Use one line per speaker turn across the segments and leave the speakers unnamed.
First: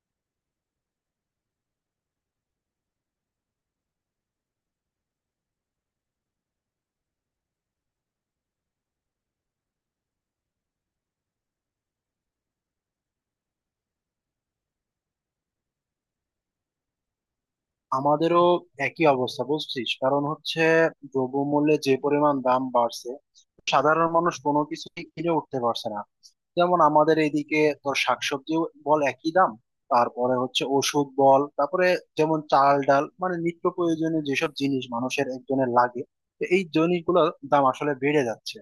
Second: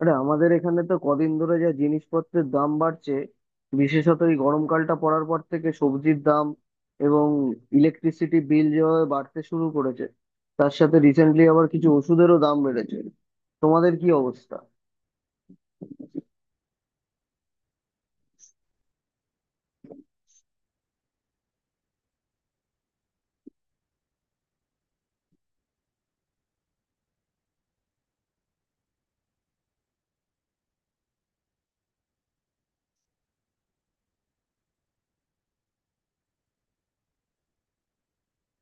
আরে আমাদের এখানে তো কদিন ধরে যা জিনিসপত্রের দাম বাড়ছে, বিশেষত এই গরমকালটা পড়ার পর থেকে সবজির দাম এবং ইলেকট্রিসিটি বিল যেভাবে বাড়তে শুরু করেছে, তার সাথে রিসেন্টলি আবার কিছু ওষুধেরও দাম বেড়েছে। তোমাদের কি অবস্থা?
আমাদেরও একই অবস্থা বুঝছিস। কারণ হচ্ছে দ্রব্যমূল্যে যে পরিমাণ দাম বাড়ছে, সাধারণ মানুষ কোনো কিছুই কিনে উঠতে পারছে না। যেমন আমাদের এইদিকে তোর শাকসবজি বল, একই দাম। তারপরে হচ্ছে ওষুধ বল, তারপরে যেমন চাল ডাল, মানে নিত্য প্রয়োজনীয় যেসব জিনিস মানুষের একজনের লাগে, তো এই জিনিসগুলোর দাম আসলে বেড়ে যাচ্ছে।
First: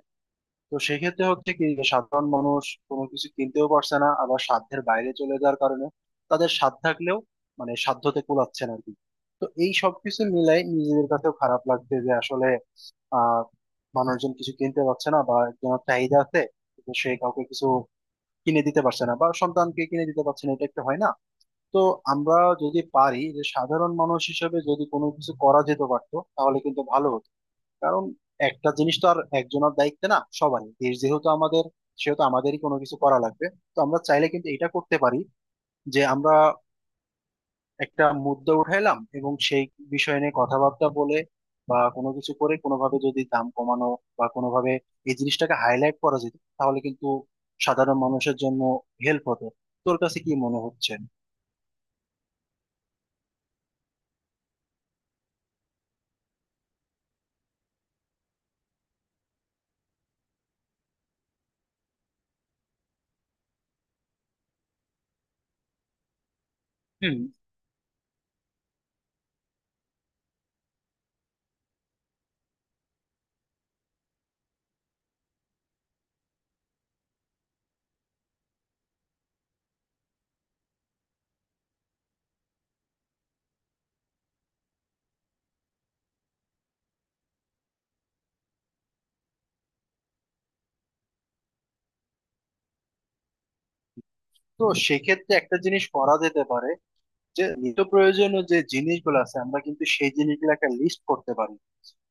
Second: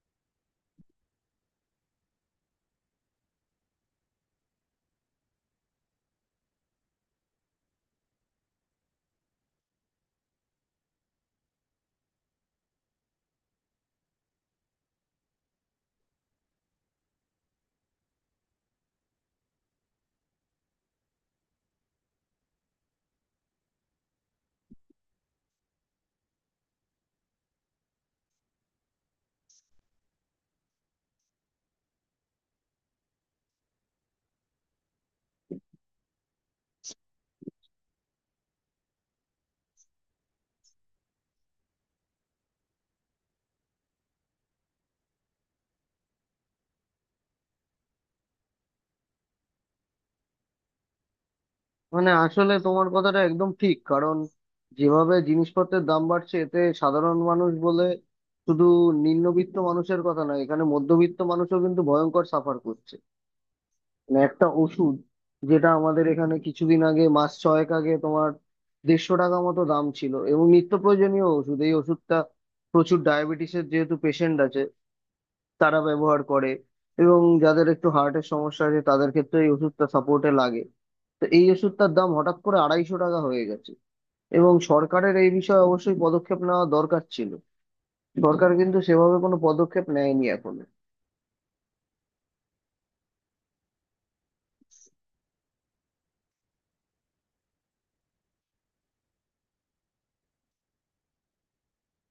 তো সেক্ষেত্রে হচ্ছে কি, যে সাধারণ মানুষ কোনো কিছু কিনতেও পারছে না, আবার সাধ্যের বাইরে চলে যাওয়ার কারণে তাদের সাধ্য থাকলেও মানে সাধ্যতে কুলাচ্ছে না আর কি। তো এই সব কিছু মিলাই নিজেদের কাছেও খারাপ লাগছে যে আসলে আহ মানুষজন কিছু কিনতে পারছে না, বা একজনের চাহিদা আছে কিন্তু সে কাউকে কিছু কিনে দিতে পারছে না, বা সন্তানকে কিনে দিতে পারছে না, এটা একটা হয় না। তো আমরা যদি পারি, যে সাধারণ মানুষ হিসেবে যদি কোনো কিছু করা যেতে পারতো তাহলে কিন্তু ভালো হতো। কারণ একটা জিনিস তো আর একজনের দায়িত্ব না, সবারই দেশ যেহেতু আমাদের, সেহেতু আমাদেরই কোনো কিছু করা লাগবে। তো আমরা চাইলে কিন্তু এটা করতে পারি, যে আমরা একটা মুদ্দা উঠাইলাম এবং সেই বিষয় নিয়ে কথাবার্তা বলে বা কোনো কিছু করে কোনোভাবে যদি দাম কমানো বা কোনোভাবে এই জিনিসটাকে হাইলাইট করা যেত, তাহলে কিন্তু সাধারণ মানুষের জন্য হেল্প হতো। তোর কাছে কি মনে হচ্ছে?
মানে আসলে তোমার কথাটা একদম ঠিক, কারণ যেভাবে জিনিসপত্রের দাম বাড়ছে এতে সাধারণ মানুষ বলে শুধু নিম্নবিত্ত মানুষের কথা না, এখানে মধ্যবিত্ত মানুষও কিন্তু ভয়ঙ্কর সাফার করছে। মানে একটা ওষুধ, যেটা আমাদের এখানে কিছুদিন আগে,
হুম।
মাস ছয়েক আগে তোমার 150 টাকা মতো দাম ছিল এবং নিত্য প্রয়োজনীয় ওষুধ, এই ওষুধটা প্রচুর ডায়াবেটিসের যেহেতু পেশেন্ট আছে তারা ব্যবহার করে, এবং যাদের একটু হার্টের সমস্যা আছে তাদের ক্ষেত্রে এই ওষুধটা সাপোর্টে লাগে। তো এই ওষুধটার দাম হঠাৎ করে 250 টাকা হয়ে গেছে, এবং সরকারের এই বিষয়ে অবশ্যই পদক্ষেপ নেওয়া দরকার ছিল। সরকার কিন্তু সেভাবে কোনো পদক্ষেপ নেয়নি এখনো।
তো সেক্ষেত্রে একটা জিনিস করা যেতে পারে, যে নিত্য প্রয়োজনীয় যে জিনিসগুলো আছে আমরা কিন্তু সেই জিনিসগুলো একটা লিস্ট করতে পারি।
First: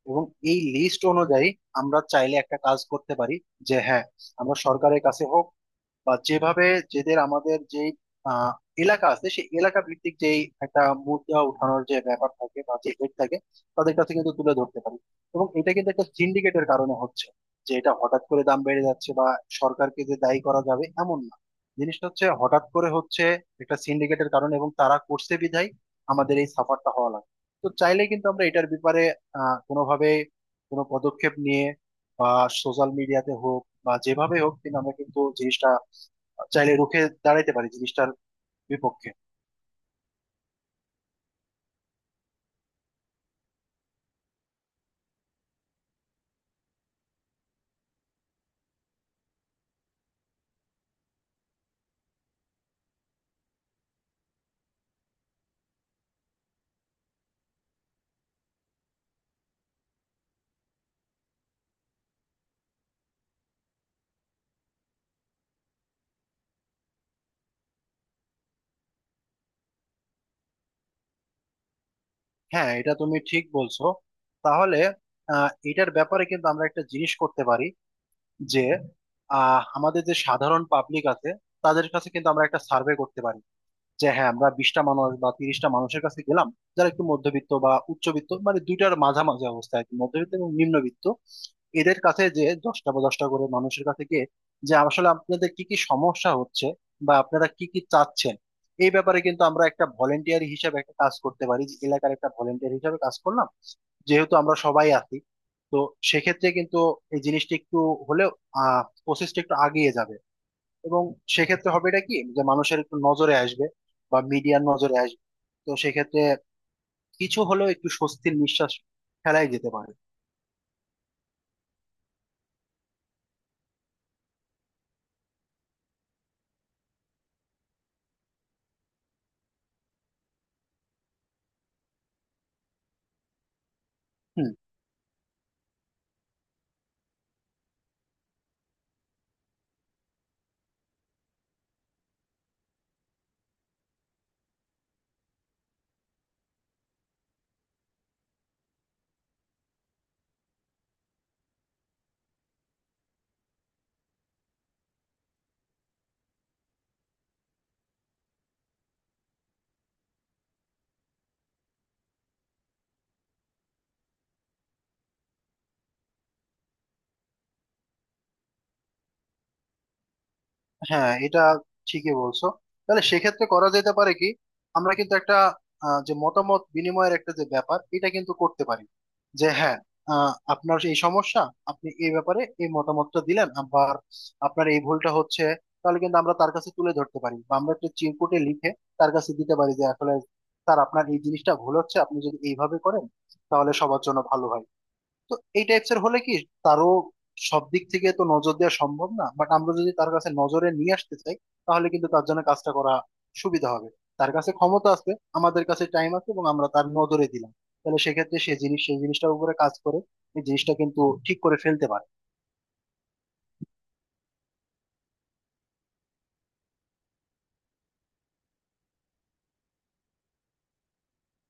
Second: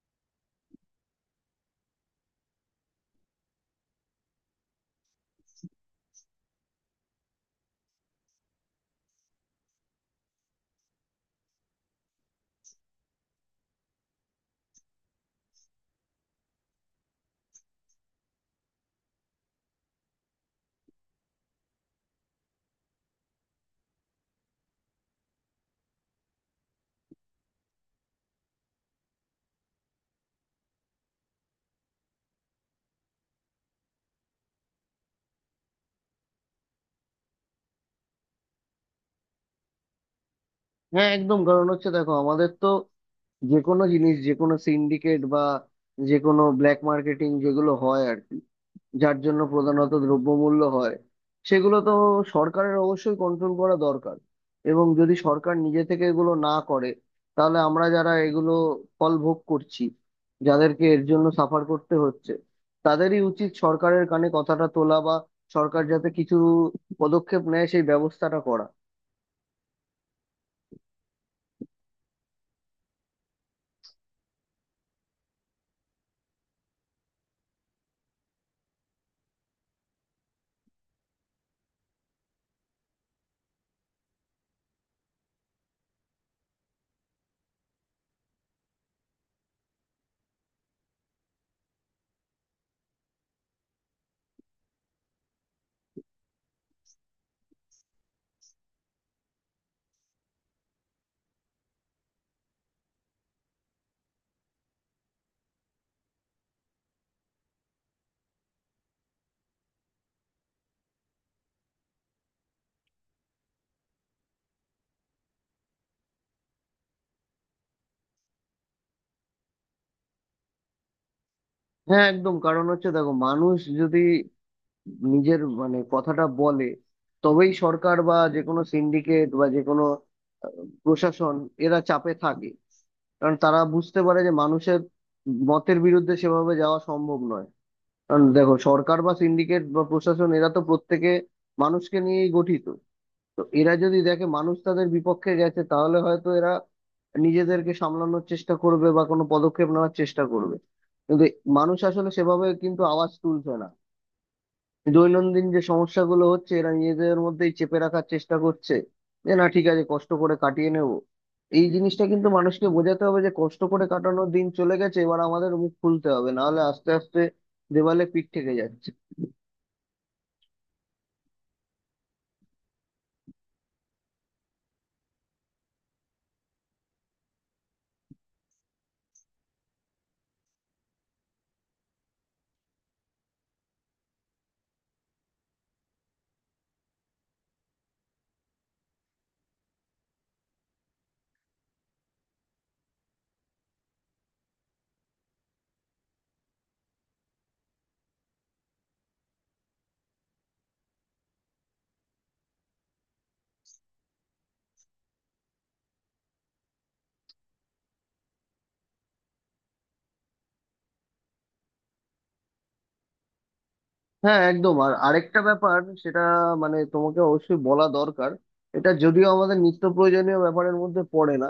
এবং এই লিস্ট অনুযায়ী আমরা চাইলে একটা কাজ করতে পারি, যে হ্যাঁ আমরা সরকারের কাছে হোক বা যেভাবে, যেদের আমাদের যে আহ, এলাকা আছে সেই এলাকা ভিত্তিক যেই একটা মুদ্রা উঠানোর যে ব্যাপার থাকে বা যে হেড থাকে, তাদের কাছে কিন্তু তুলে ধরতে পারি। এবং এটা কিন্তু একটা সিন্ডিকেটের কারণে হচ্ছে, যে এটা হঠাৎ করে দাম বেড়ে যাচ্ছে, বা সরকারকে যে দায়ী করা যাবে এমন না। জিনিসটা হচ্ছে হঠাৎ করে হচ্ছে একটা সিন্ডিকেটের কারণে, এবং তারা করছে বিধায় আমাদের এই সাফারটা হওয়া লাগে। তো চাইলে কিন্তু আমরা এটার ব্যাপারে কোনোভাবে কোনো পদক্ষেপ নিয়ে বা সোশ্যাল মিডিয়াতে হোক বা যেভাবে হোক, কিন্তু আমরা কিন্তু জিনিসটা চাইলে রুখে দাঁড়াইতে পারি, জিনিসটার বিপক্ষে।
হ্যাঁ একদম, কারণ হচ্ছে দেখো আমাদের তো যে কোনো জিনিস, যে কোনো সিন্ডিকেট বা যে কোনো ব্ল্যাক মার্কেটিং যেগুলো হয় আর কি, যার জন্য প্রধানত দ্রব্যমূল্য হয়, সেগুলো তো সরকারের অবশ্যই কন্ট্রোল করা দরকার। এবং যদি সরকার নিজে থেকে এগুলো না করে, তাহলে আমরা যারা এগুলো ফল ভোগ করছি, যাদেরকে এর জন্য সাফার করতে হচ্ছে, তাদেরই উচিত সরকারের কানে কথাটা তোলা বা সরকার যাতে কিছু পদক্ষেপ নেয় সেই ব্যবস্থাটা করা।
হ্যাঁ এটা তুমি ঠিক বলছো। তাহলে এটার ব্যাপারে কিন্তু আমরা একটা জিনিস করতে পারি, যে আমাদের যে সাধারণ পাবলিক আছে তাদের কাছে কিন্তু আমরা একটা সার্ভে করতে পারি, যে হ্যাঁ আমরা 20টা মানুষ বা 30টা মানুষের কাছে গেলাম, যারা একটু মধ্যবিত্ত বা উচ্চবিত্ত মানে দুইটার মাঝামাঝি অবস্থা আর কি, মধ্যবিত্ত এবং নিম্নবিত্ত। এদের কাছে যে 10টা বা 10টা করে মানুষের কাছে গিয়ে যে আসলে আপনাদের কি কি সমস্যা হচ্ছে বা আপনারা কি কি চাচ্ছেন, এই ব্যাপারে কিন্তু আমরা একটা ভলেন্টিয়ার হিসাবে একটা কাজ করতে পারি, যে এলাকার একটা ভলেন্টিয়ার হিসাবে কাজ করলাম, যেহেতু আমরা সবাই আছি। তো সেক্ষেত্রে কিন্তু এই জিনিসটা একটু হলেও প্রসেসটা একটু আগিয়ে যাবে। এবং সেক্ষেত্রে হবে এটা কি যে মানুষের একটু নজরে আসবে বা মিডিয়ার নজরে আসবে। তো সেক্ষেত্রে কিছু হলেও একটু স্বস্তির নিঃশ্বাস ফেলাই যেতে পারে।
হ্যাঁ একদম, কারণ হচ্ছে দেখো মানুষ যদি নিজের মানে কথাটা বলে, তবেই সরকার বা যে কোনো সিন্ডিকেট বা যে কোনো আহ, প্রশাসন এরা চাপে থাকে। কারণ তারা বুঝতে পারে যে
হুম।
মানুষের মতের বিরুদ্ধে সেভাবে যাওয়া সম্ভব নয়। কারণ দেখো সরকার বা সিন্ডিকেট বা প্রশাসন এরা তো প্রত্যেকে মানুষকে নিয়েই গঠিত। তো এরা যদি দেখে মানুষ তাদের বিপক্ষে গেছে, তাহলে হয়তো এরা নিজেদেরকে সামলানোর চেষ্টা করবে বা কোনো পদক্ষেপ নেওয়ার চেষ্টা করবে। কিন্তু মানুষ আসলে সেভাবে কিন্তু আওয়াজ তুলছে না, দৈনন্দিন যে সমস্যাগুলো হচ্ছে এরা নিজেদের মধ্যেই চেপে রাখার চেষ্টা করছে, যে না ঠিক আছে কষ্ট করে কাটিয়ে নেব। এই জিনিসটা কিন্তু মানুষকে বোঝাতে হবে যে কষ্ট করে কাটানোর দিন চলে গেছে, এবার আমাদের মুখ খুলতে হবে, নাহলে আস্তে আস্তে দেওয়ালে পিঠ থেকে যাচ্ছে।
হ্যাঁ এটা ঠিকই বলছো। তাহলে সেক্ষেত্রে করা যেতে পারে কি, আমরা কিন্তু একটা যে মতামত বিনিময়ের একটা যে ব্যাপার, এটা কিন্তু করতে পারি, যে হ্যাঁ আপনার এই সমস্যা, আপনি এই ব্যাপারে এই মতামতটা দিলেন, আবার আপনার এই ভুলটা হচ্ছে। তাহলে কিন্তু আমরা তার কাছে তুলে ধরতে পারি, বা আমরা একটা চিরকুটে লিখে তার কাছে দিতে পারি যে আসলে স্যার, আপনার এই জিনিসটা ভুল হচ্ছে, আপনি যদি এইভাবে করেন তাহলে সবার জন্য ভালো হয়। তো এই টাইপস এর হলে কি তারও সব দিক থেকে তো নজর দেওয়া সম্ভব না, বাট আমরা যদি তার কাছে নজরে নিয়ে আসতে চাই, তাহলে কিন্তু তার জন্য কাজটা করা সুবিধা হবে। তার কাছে ক্ষমতা আছে, আমাদের কাছে টাইম আছে, এবং আমরা তার নজরে দিলাম, তাহলে সেক্ষেত্রে সে জিনিস সেই জিনিসটার উপরে কাজ করে এই জিনিসটা কিন্তু ঠিক করে ফেলতে পারে।
হ্যাঁ একদম, আর আরেকটা ব্যাপার, সেটা মানে তোমাকে অবশ্যই বলা দরকার। এটা যদিও আমাদের নিত্য প্রয়োজনীয় ব্যাপারের মধ্যে পড়ে না,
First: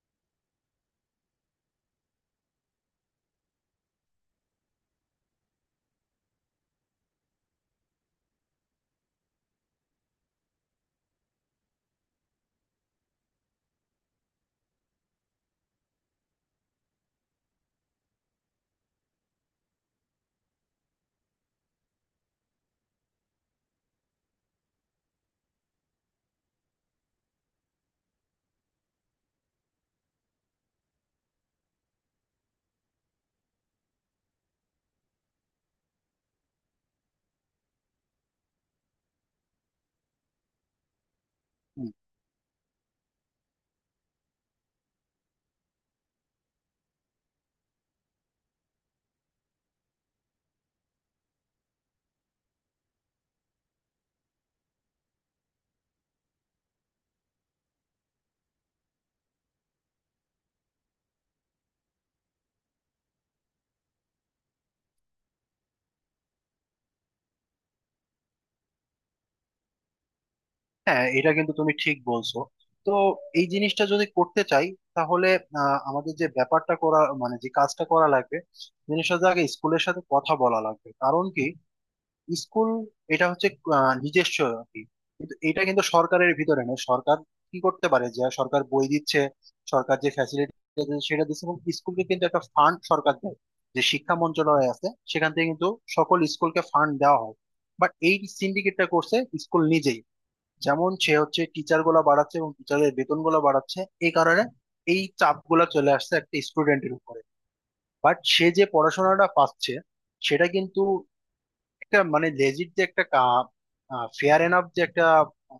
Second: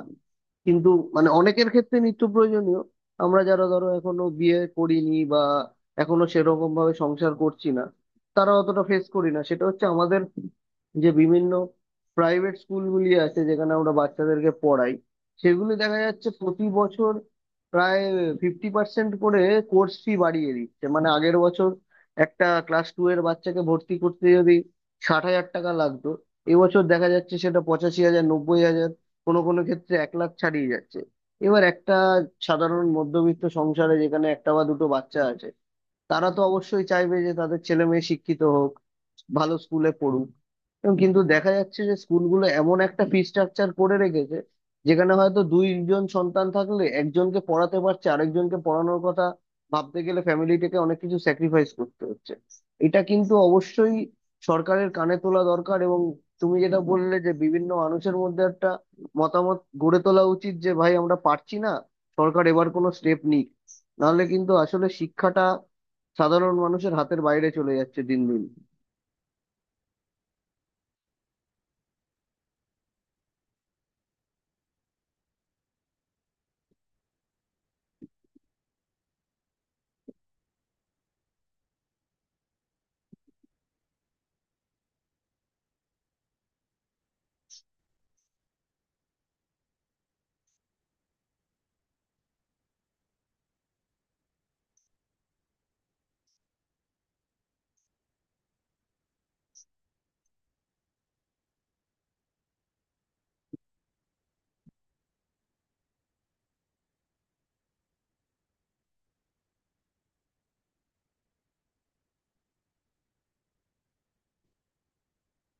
কিন্তু মানে অনেকের ক্ষেত্রে নিত্য প্রয়োজনীয়। আমরা যারা ধরো এখনো বিয়ে করিনি বা এখনো সেরকম ভাবে সংসার করছি না, তারা অতটা ফেস করি না। সেটা হচ্ছে আমাদের যে বিভিন্ন প্রাইভেট স্কুলগুলি আছে যেখানে আমরা বাচ্চাদেরকে পড়াই, সেগুলি দেখা যাচ্ছে প্রতি বছর প্রায় 50% করে কোর্স ফি বাড়িয়ে দিচ্ছে। মানে আগের বছর একটা ক্লাস টু এর বাচ্চাকে ভর্তি করতে যদি 60,000 টাকা লাগতো, এবছর দেখা যাচ্ছে সেটা 85,000, 90,000, কোনো কোনো ক্ষেত্রে 1,00,000 ছাড়িয়ে যাচ্ছে। এবার একটা সাধারণ মধ্যবিত্ত সংসারে যেখানে একটা বা দুটো বাচ্চা আছে, তারা তো অবশ্যই চাইবে যে তাদের ছেলে মেয়ে শিক্ষিত হোক, ভালো স্কুলে পড়ুক। এবং কিন্তু দেখা যাচ্ছে
হুম।
যে স্কুলগুলো এমন একটা ফি স্ট্রাকচার করে রেখেছে যেখানে হয়তো দুইজন সন্তান থাকলে একজনকে পড়াতে পারছে, আরেকজনকে পড়ানোর কথা ভাবতে গেলে ফ্যামিলিটাকে অনেক কিছু স্যাক্রিফাইস করতে হচ্ছে। এটা কিন্তু অবশ্যই সরকারের কানে তোলা দরকার। এবং তুমি যেটা বললে যে বিভিন্ন মানুষের মধ্যে একটা মতামত গড়ে তোলা উচিত যে ভাই আমরা পারছি না, সরকার এবার কোনো স্টেপ নিক, নাহলে কিন্তু আসলে শিক্ষাটা সাধারণ মানুষের হাতের বাইরে চলে যাচ্ছে দিন দিন।
হ্যাঁ এটা কিন্তু তুমি ঠিক বলছো। তো এই জিনিসটা যদি করতে চাই তাহলে আমাদের যে ব্যাপারটা করা মানে যে কাজটা করা লাগবে, জিনিসটা আগে স্কুলের সাথে কথা বলা লাগবে। কারণ কি, স্কুল এটা হচ্ছে নিজস্ব আর কি। কিন্তু এটা কিন্তু সরকারের ভিতরে নেই। সরকার কি করতে পারে, যে সরকার বই দিচ্ছে, সরকার যে ফ্যাসিলিটি সেটা দিচ্ছে, এবং স্কুলকে কিন্তু একটা ফান্ড সরকার দেয়, যে শিক্ষা মন্ত্রণালয় আছে সেখান থেকে কিন্তু সকল স্কুলকে ফান্ড দেওয়া হয়। বাট এই সিন্ডিকেটটা করছে স্কুল নিজেই। যেমন সে হচ্ছে টিচার গুলা বাড়াচ্ছে এবং টিচারের বেতন গুলা বাড়াচ্ছে, এই কারণে এই চাপ গুলা চলে আসছে একটা স্টুডেন্টের উপরে। বাট সে যে পড়াশোনাটা পাচ্ছে সেটা কিন্তু একটা মানে লেজিট, যে একটা ফেয়ার এনাফ যে একটা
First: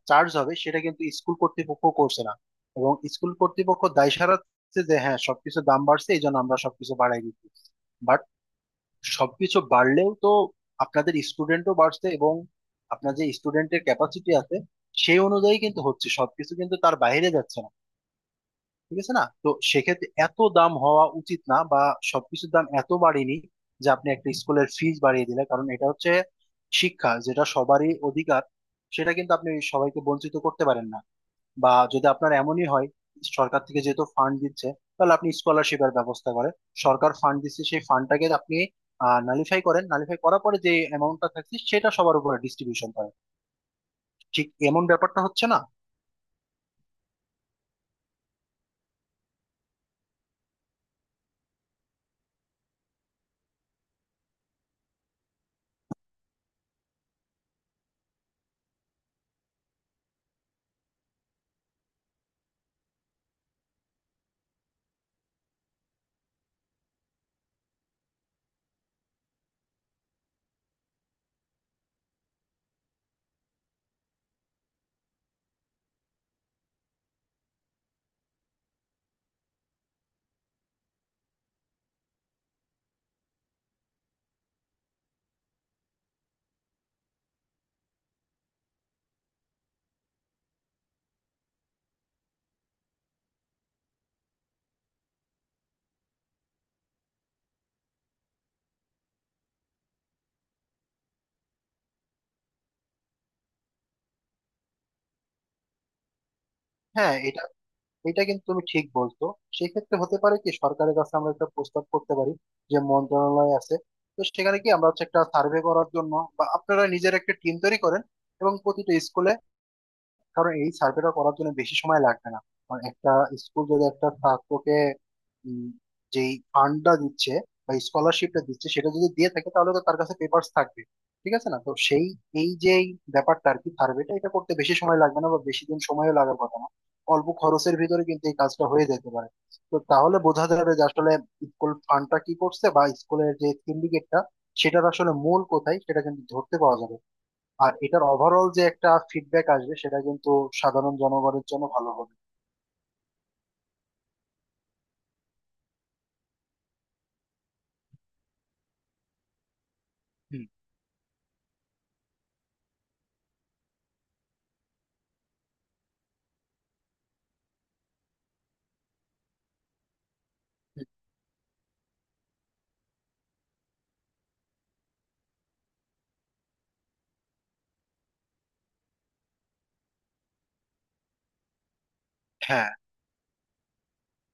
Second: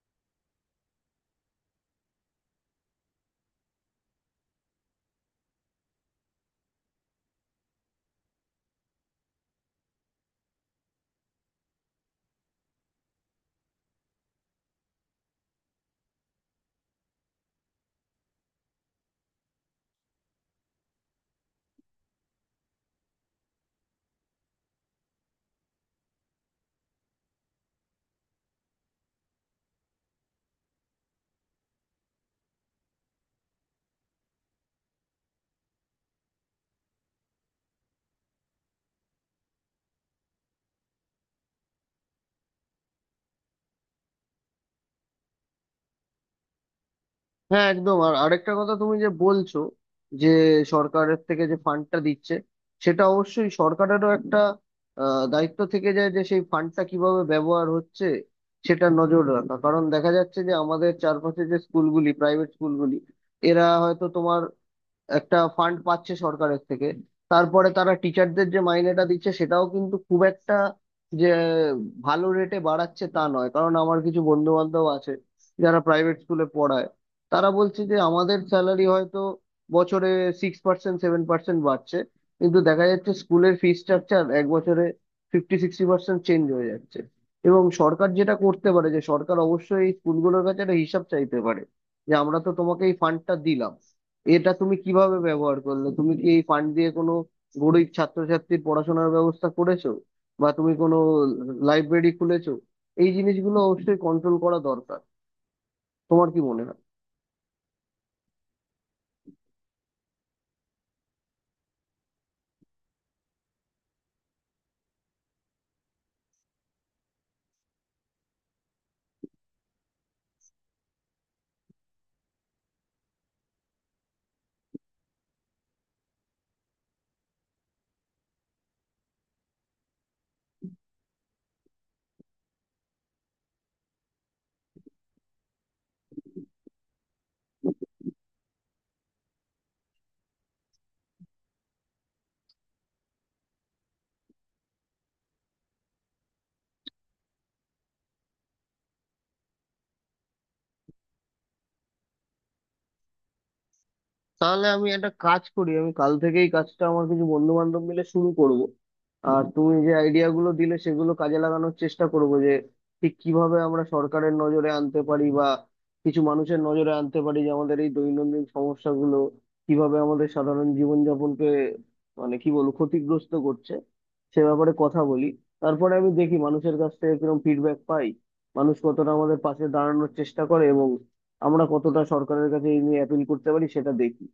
চার্জ হবে, সেটা কিন্তু স্কুল কর্তৃপক্ষ করছে না। এবং স্কুল কর্তৃপক্ষ দায় সারাচ্ছে যে হ্যাঁ, সবকিছু দাম বাড়ছে এই জন্য আমরা সবকিছু বাড়াই দিচ্ছি। বাট সবকিছু বাড়লেও তো আপনাদের স্টুডেন্টও বাড়ছে, এবং আপনার যে স্টুডেন্টের ক্যাপাসিটি আছে সেই অনুযায়ী কিন্তু হচ্ছে, সবকিছু কিন্তু তার বাইরে যাচ্ছে না, ঠিক আছে না? তো সেক্ষেত্রে এত দাম হওয়া উচিত না, বা সবকিছুর দাম এত বাড়েনি যে আপনি একটা স্কুলের ফিজ বাড়িয়ে দিলে, কারণ এটা হচ্ছে শিক্ষা, যেটা সবারই অধিকার, সেটা কিন্তু আপনি সবাইকে বঞ্চিত করতে পারেন না। বা যদি আপনার এমনই হয়, সরকার থেকে যেহেতু ফান্ড দিচ্ছে, তাহলে আপনি স্কলারশিপের ব্যবস্থা করেন। সরকার ফান্ড দিচ্ছে, সেই ফান্ডটাকে আপনি নালিফাই করেন, নালিফাই করার পরে যে অ্যামাউন্টটা থাকছে সেটা সবার উপরে ডিস্ট্রিবিউশন করেন। ঠিক এমন ব্যাপারটা হচ্ছে না।
হ্যাঁ একদম, আর আরেকটা কথা তুমি যে বলছো যে সরকারের থেকে যে ফান্ডটা দিচ্ছে, সেটা অবশ্যই সরকারেরও একটা দায়িত্ব থেকে যায় যে সেই ফান্ডটা কিভাবে ব্যবহার হচ্ছে সেটা নজর রাখা। কারণ দেখা যাচ্ছে যে আমাদের চারপাশে যে স্কুলগুলি, প্রাইভেট স্কুলগুলি, এরা হয়তো তোমার একটা ফান্ড পাচ্ছে সরকারের থেকে, তারপরে তারা টিচারদের যে মাইনেটা দিচ্ছে সেটাও কিন্তু খুব একটা যে ভালো রেটে বাড়াচ্ছে তা নয়। কারণ আমার কিছু বন্ধু বান্ধব আছে যারা প্রাইভেট স্কুলে পড়ায়, তারা বলছে যে আমাদের স্যালারি হয়তো বছরে 6%, 7% বাড়ছে, কিন্তু দেখা যাচ্ছে স্কুলের ফি স্ট্রাকচার এক বছরে ফিফটি সিক্সটি পার্সেন্ট চেঞ্জ হয়ে যাচ্ছে। এবং সরকার যেটা করতে পারে, যে সরকার অবশ্যই এই স্কুলগুলোর কাছে একটা হিসাব চাইতে পারে, যে আমরা তো তোমাকে এই ফান্ডটা দিলাম, এটা তুমি কিভাবে ব্যবহার করলে, তুমি কি এই ফান্ড দিয়ে কোনো গরিব ছাত্রছাত্রীর পড়াশোনার ব্যবস্থা করেছো বা তুমি কোনো লাইব্রেরি খুলেছো? এই জিনিসগুলো অবশ্যই কন্ট্রোল করা দরকার। তোমার কি মনে হয়?
হ্যাঁ এটা এটা কিন্তু তুমি ঠিক বলছো। সেক্ষেত্রে হতে পারে কি, সরকারের কাছে আমরা একটা প্রস্তাব করতে পারি যে মন্ত্রণালয় আছে, তো সেখানে কি আমরা হচ্ছে একটা সার্ভে করার জন্য বা আপনারা নিজের একটা টিম তৈরি করেন, এবং প্রতিটা স্কুলে। কারণ এই সার্ভেটা করার জন্য বেশি সময় লাগবে না। কারণ একটা স্কুল যদি একটা ছাত্রকে উম, যেই ফান্ডটা দিচ্ছে বা স্কলারশিপটা দিচ্ছে, সেটা যদি দিয়ে থাকে তাহলে তো তার কাছে পেপার্স থাকবে, ঠিক আছে না? তো সেই এই যে ব্যাপারটা আর কি, সার্ভেটা এটা করতে বেশি সময় লাগবে না বা বেশি দিন সময়ও লাগার কথা না, অল্প খরচের ভিতরে কিন্তু এই কাজটা হয়ে যেতে পারে। তো তাহলে বোঝা যাবে যে আসলে স্কুল ফান্ডটা কি করছে, বা স্কুলের যে সিন্ডিকেটটা সেটার আসলে মূল কোথায় সেটা কিন্তু ধরতে পাওয়া যাবে। আর এটার ওভারঅল যে একটা ফিডব্যাক আসবে সেটা কিন্তু সাধারণ জনগণের জন্য ভালো হবে।
তাহলে আমি একটা কাজ করি, আমি কাল থেকেই কাজটা আমার কিছু বন্ধু বান্ধব মিলে শুরু করব। আর তুমি যে আইডিয়া
হুম,
গুলো দিলে সেগুলো কাজে লাগানোর চেষ্টা করব, যে ঠিক কিভাবে আমরা সরকারের নজরে আনতে পারি বা কিছু মানুষের নজরে আনতে পারি যে আমাদের এই দৈনন্দিন সমস্যাগুলো কিভাবে আমাদের সাধারণ
হুম,
জীবনযাপনকে মানে কি বলবো ক্ষতিগ্রস্ত করছে, সে ব্যাপারে কথা বলি। তারপরে আমি দেখি মানুষের কাছ থেকে কিরকম ফিডব্যাক পাই, মানুষ কতটা আমাদের পাশে দাঁড়ানোর চেষ্টা করে, এবং আমরা কতটা সরকারের কাছে
হ্যাঁ,
এই নিয়ে অ্যাপিল করতে পারি সেটা দেখি।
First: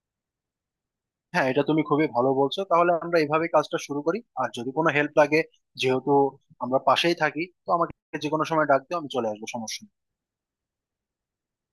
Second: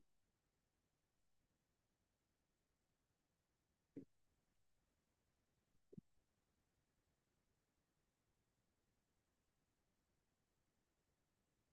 হ্যাঁ এটা তুমি খুবই ভালো বলছো। তাহলে আমরা এইভাবে কাজটা শুরু করি, আর যদি কোনো হেল্প লাগে, যেহেতু আমরা পাশেই থাকি, তো আমাকে যে কোনো সময় ডাক দিও, আমি চলে আসবো। সমস্যা নেই।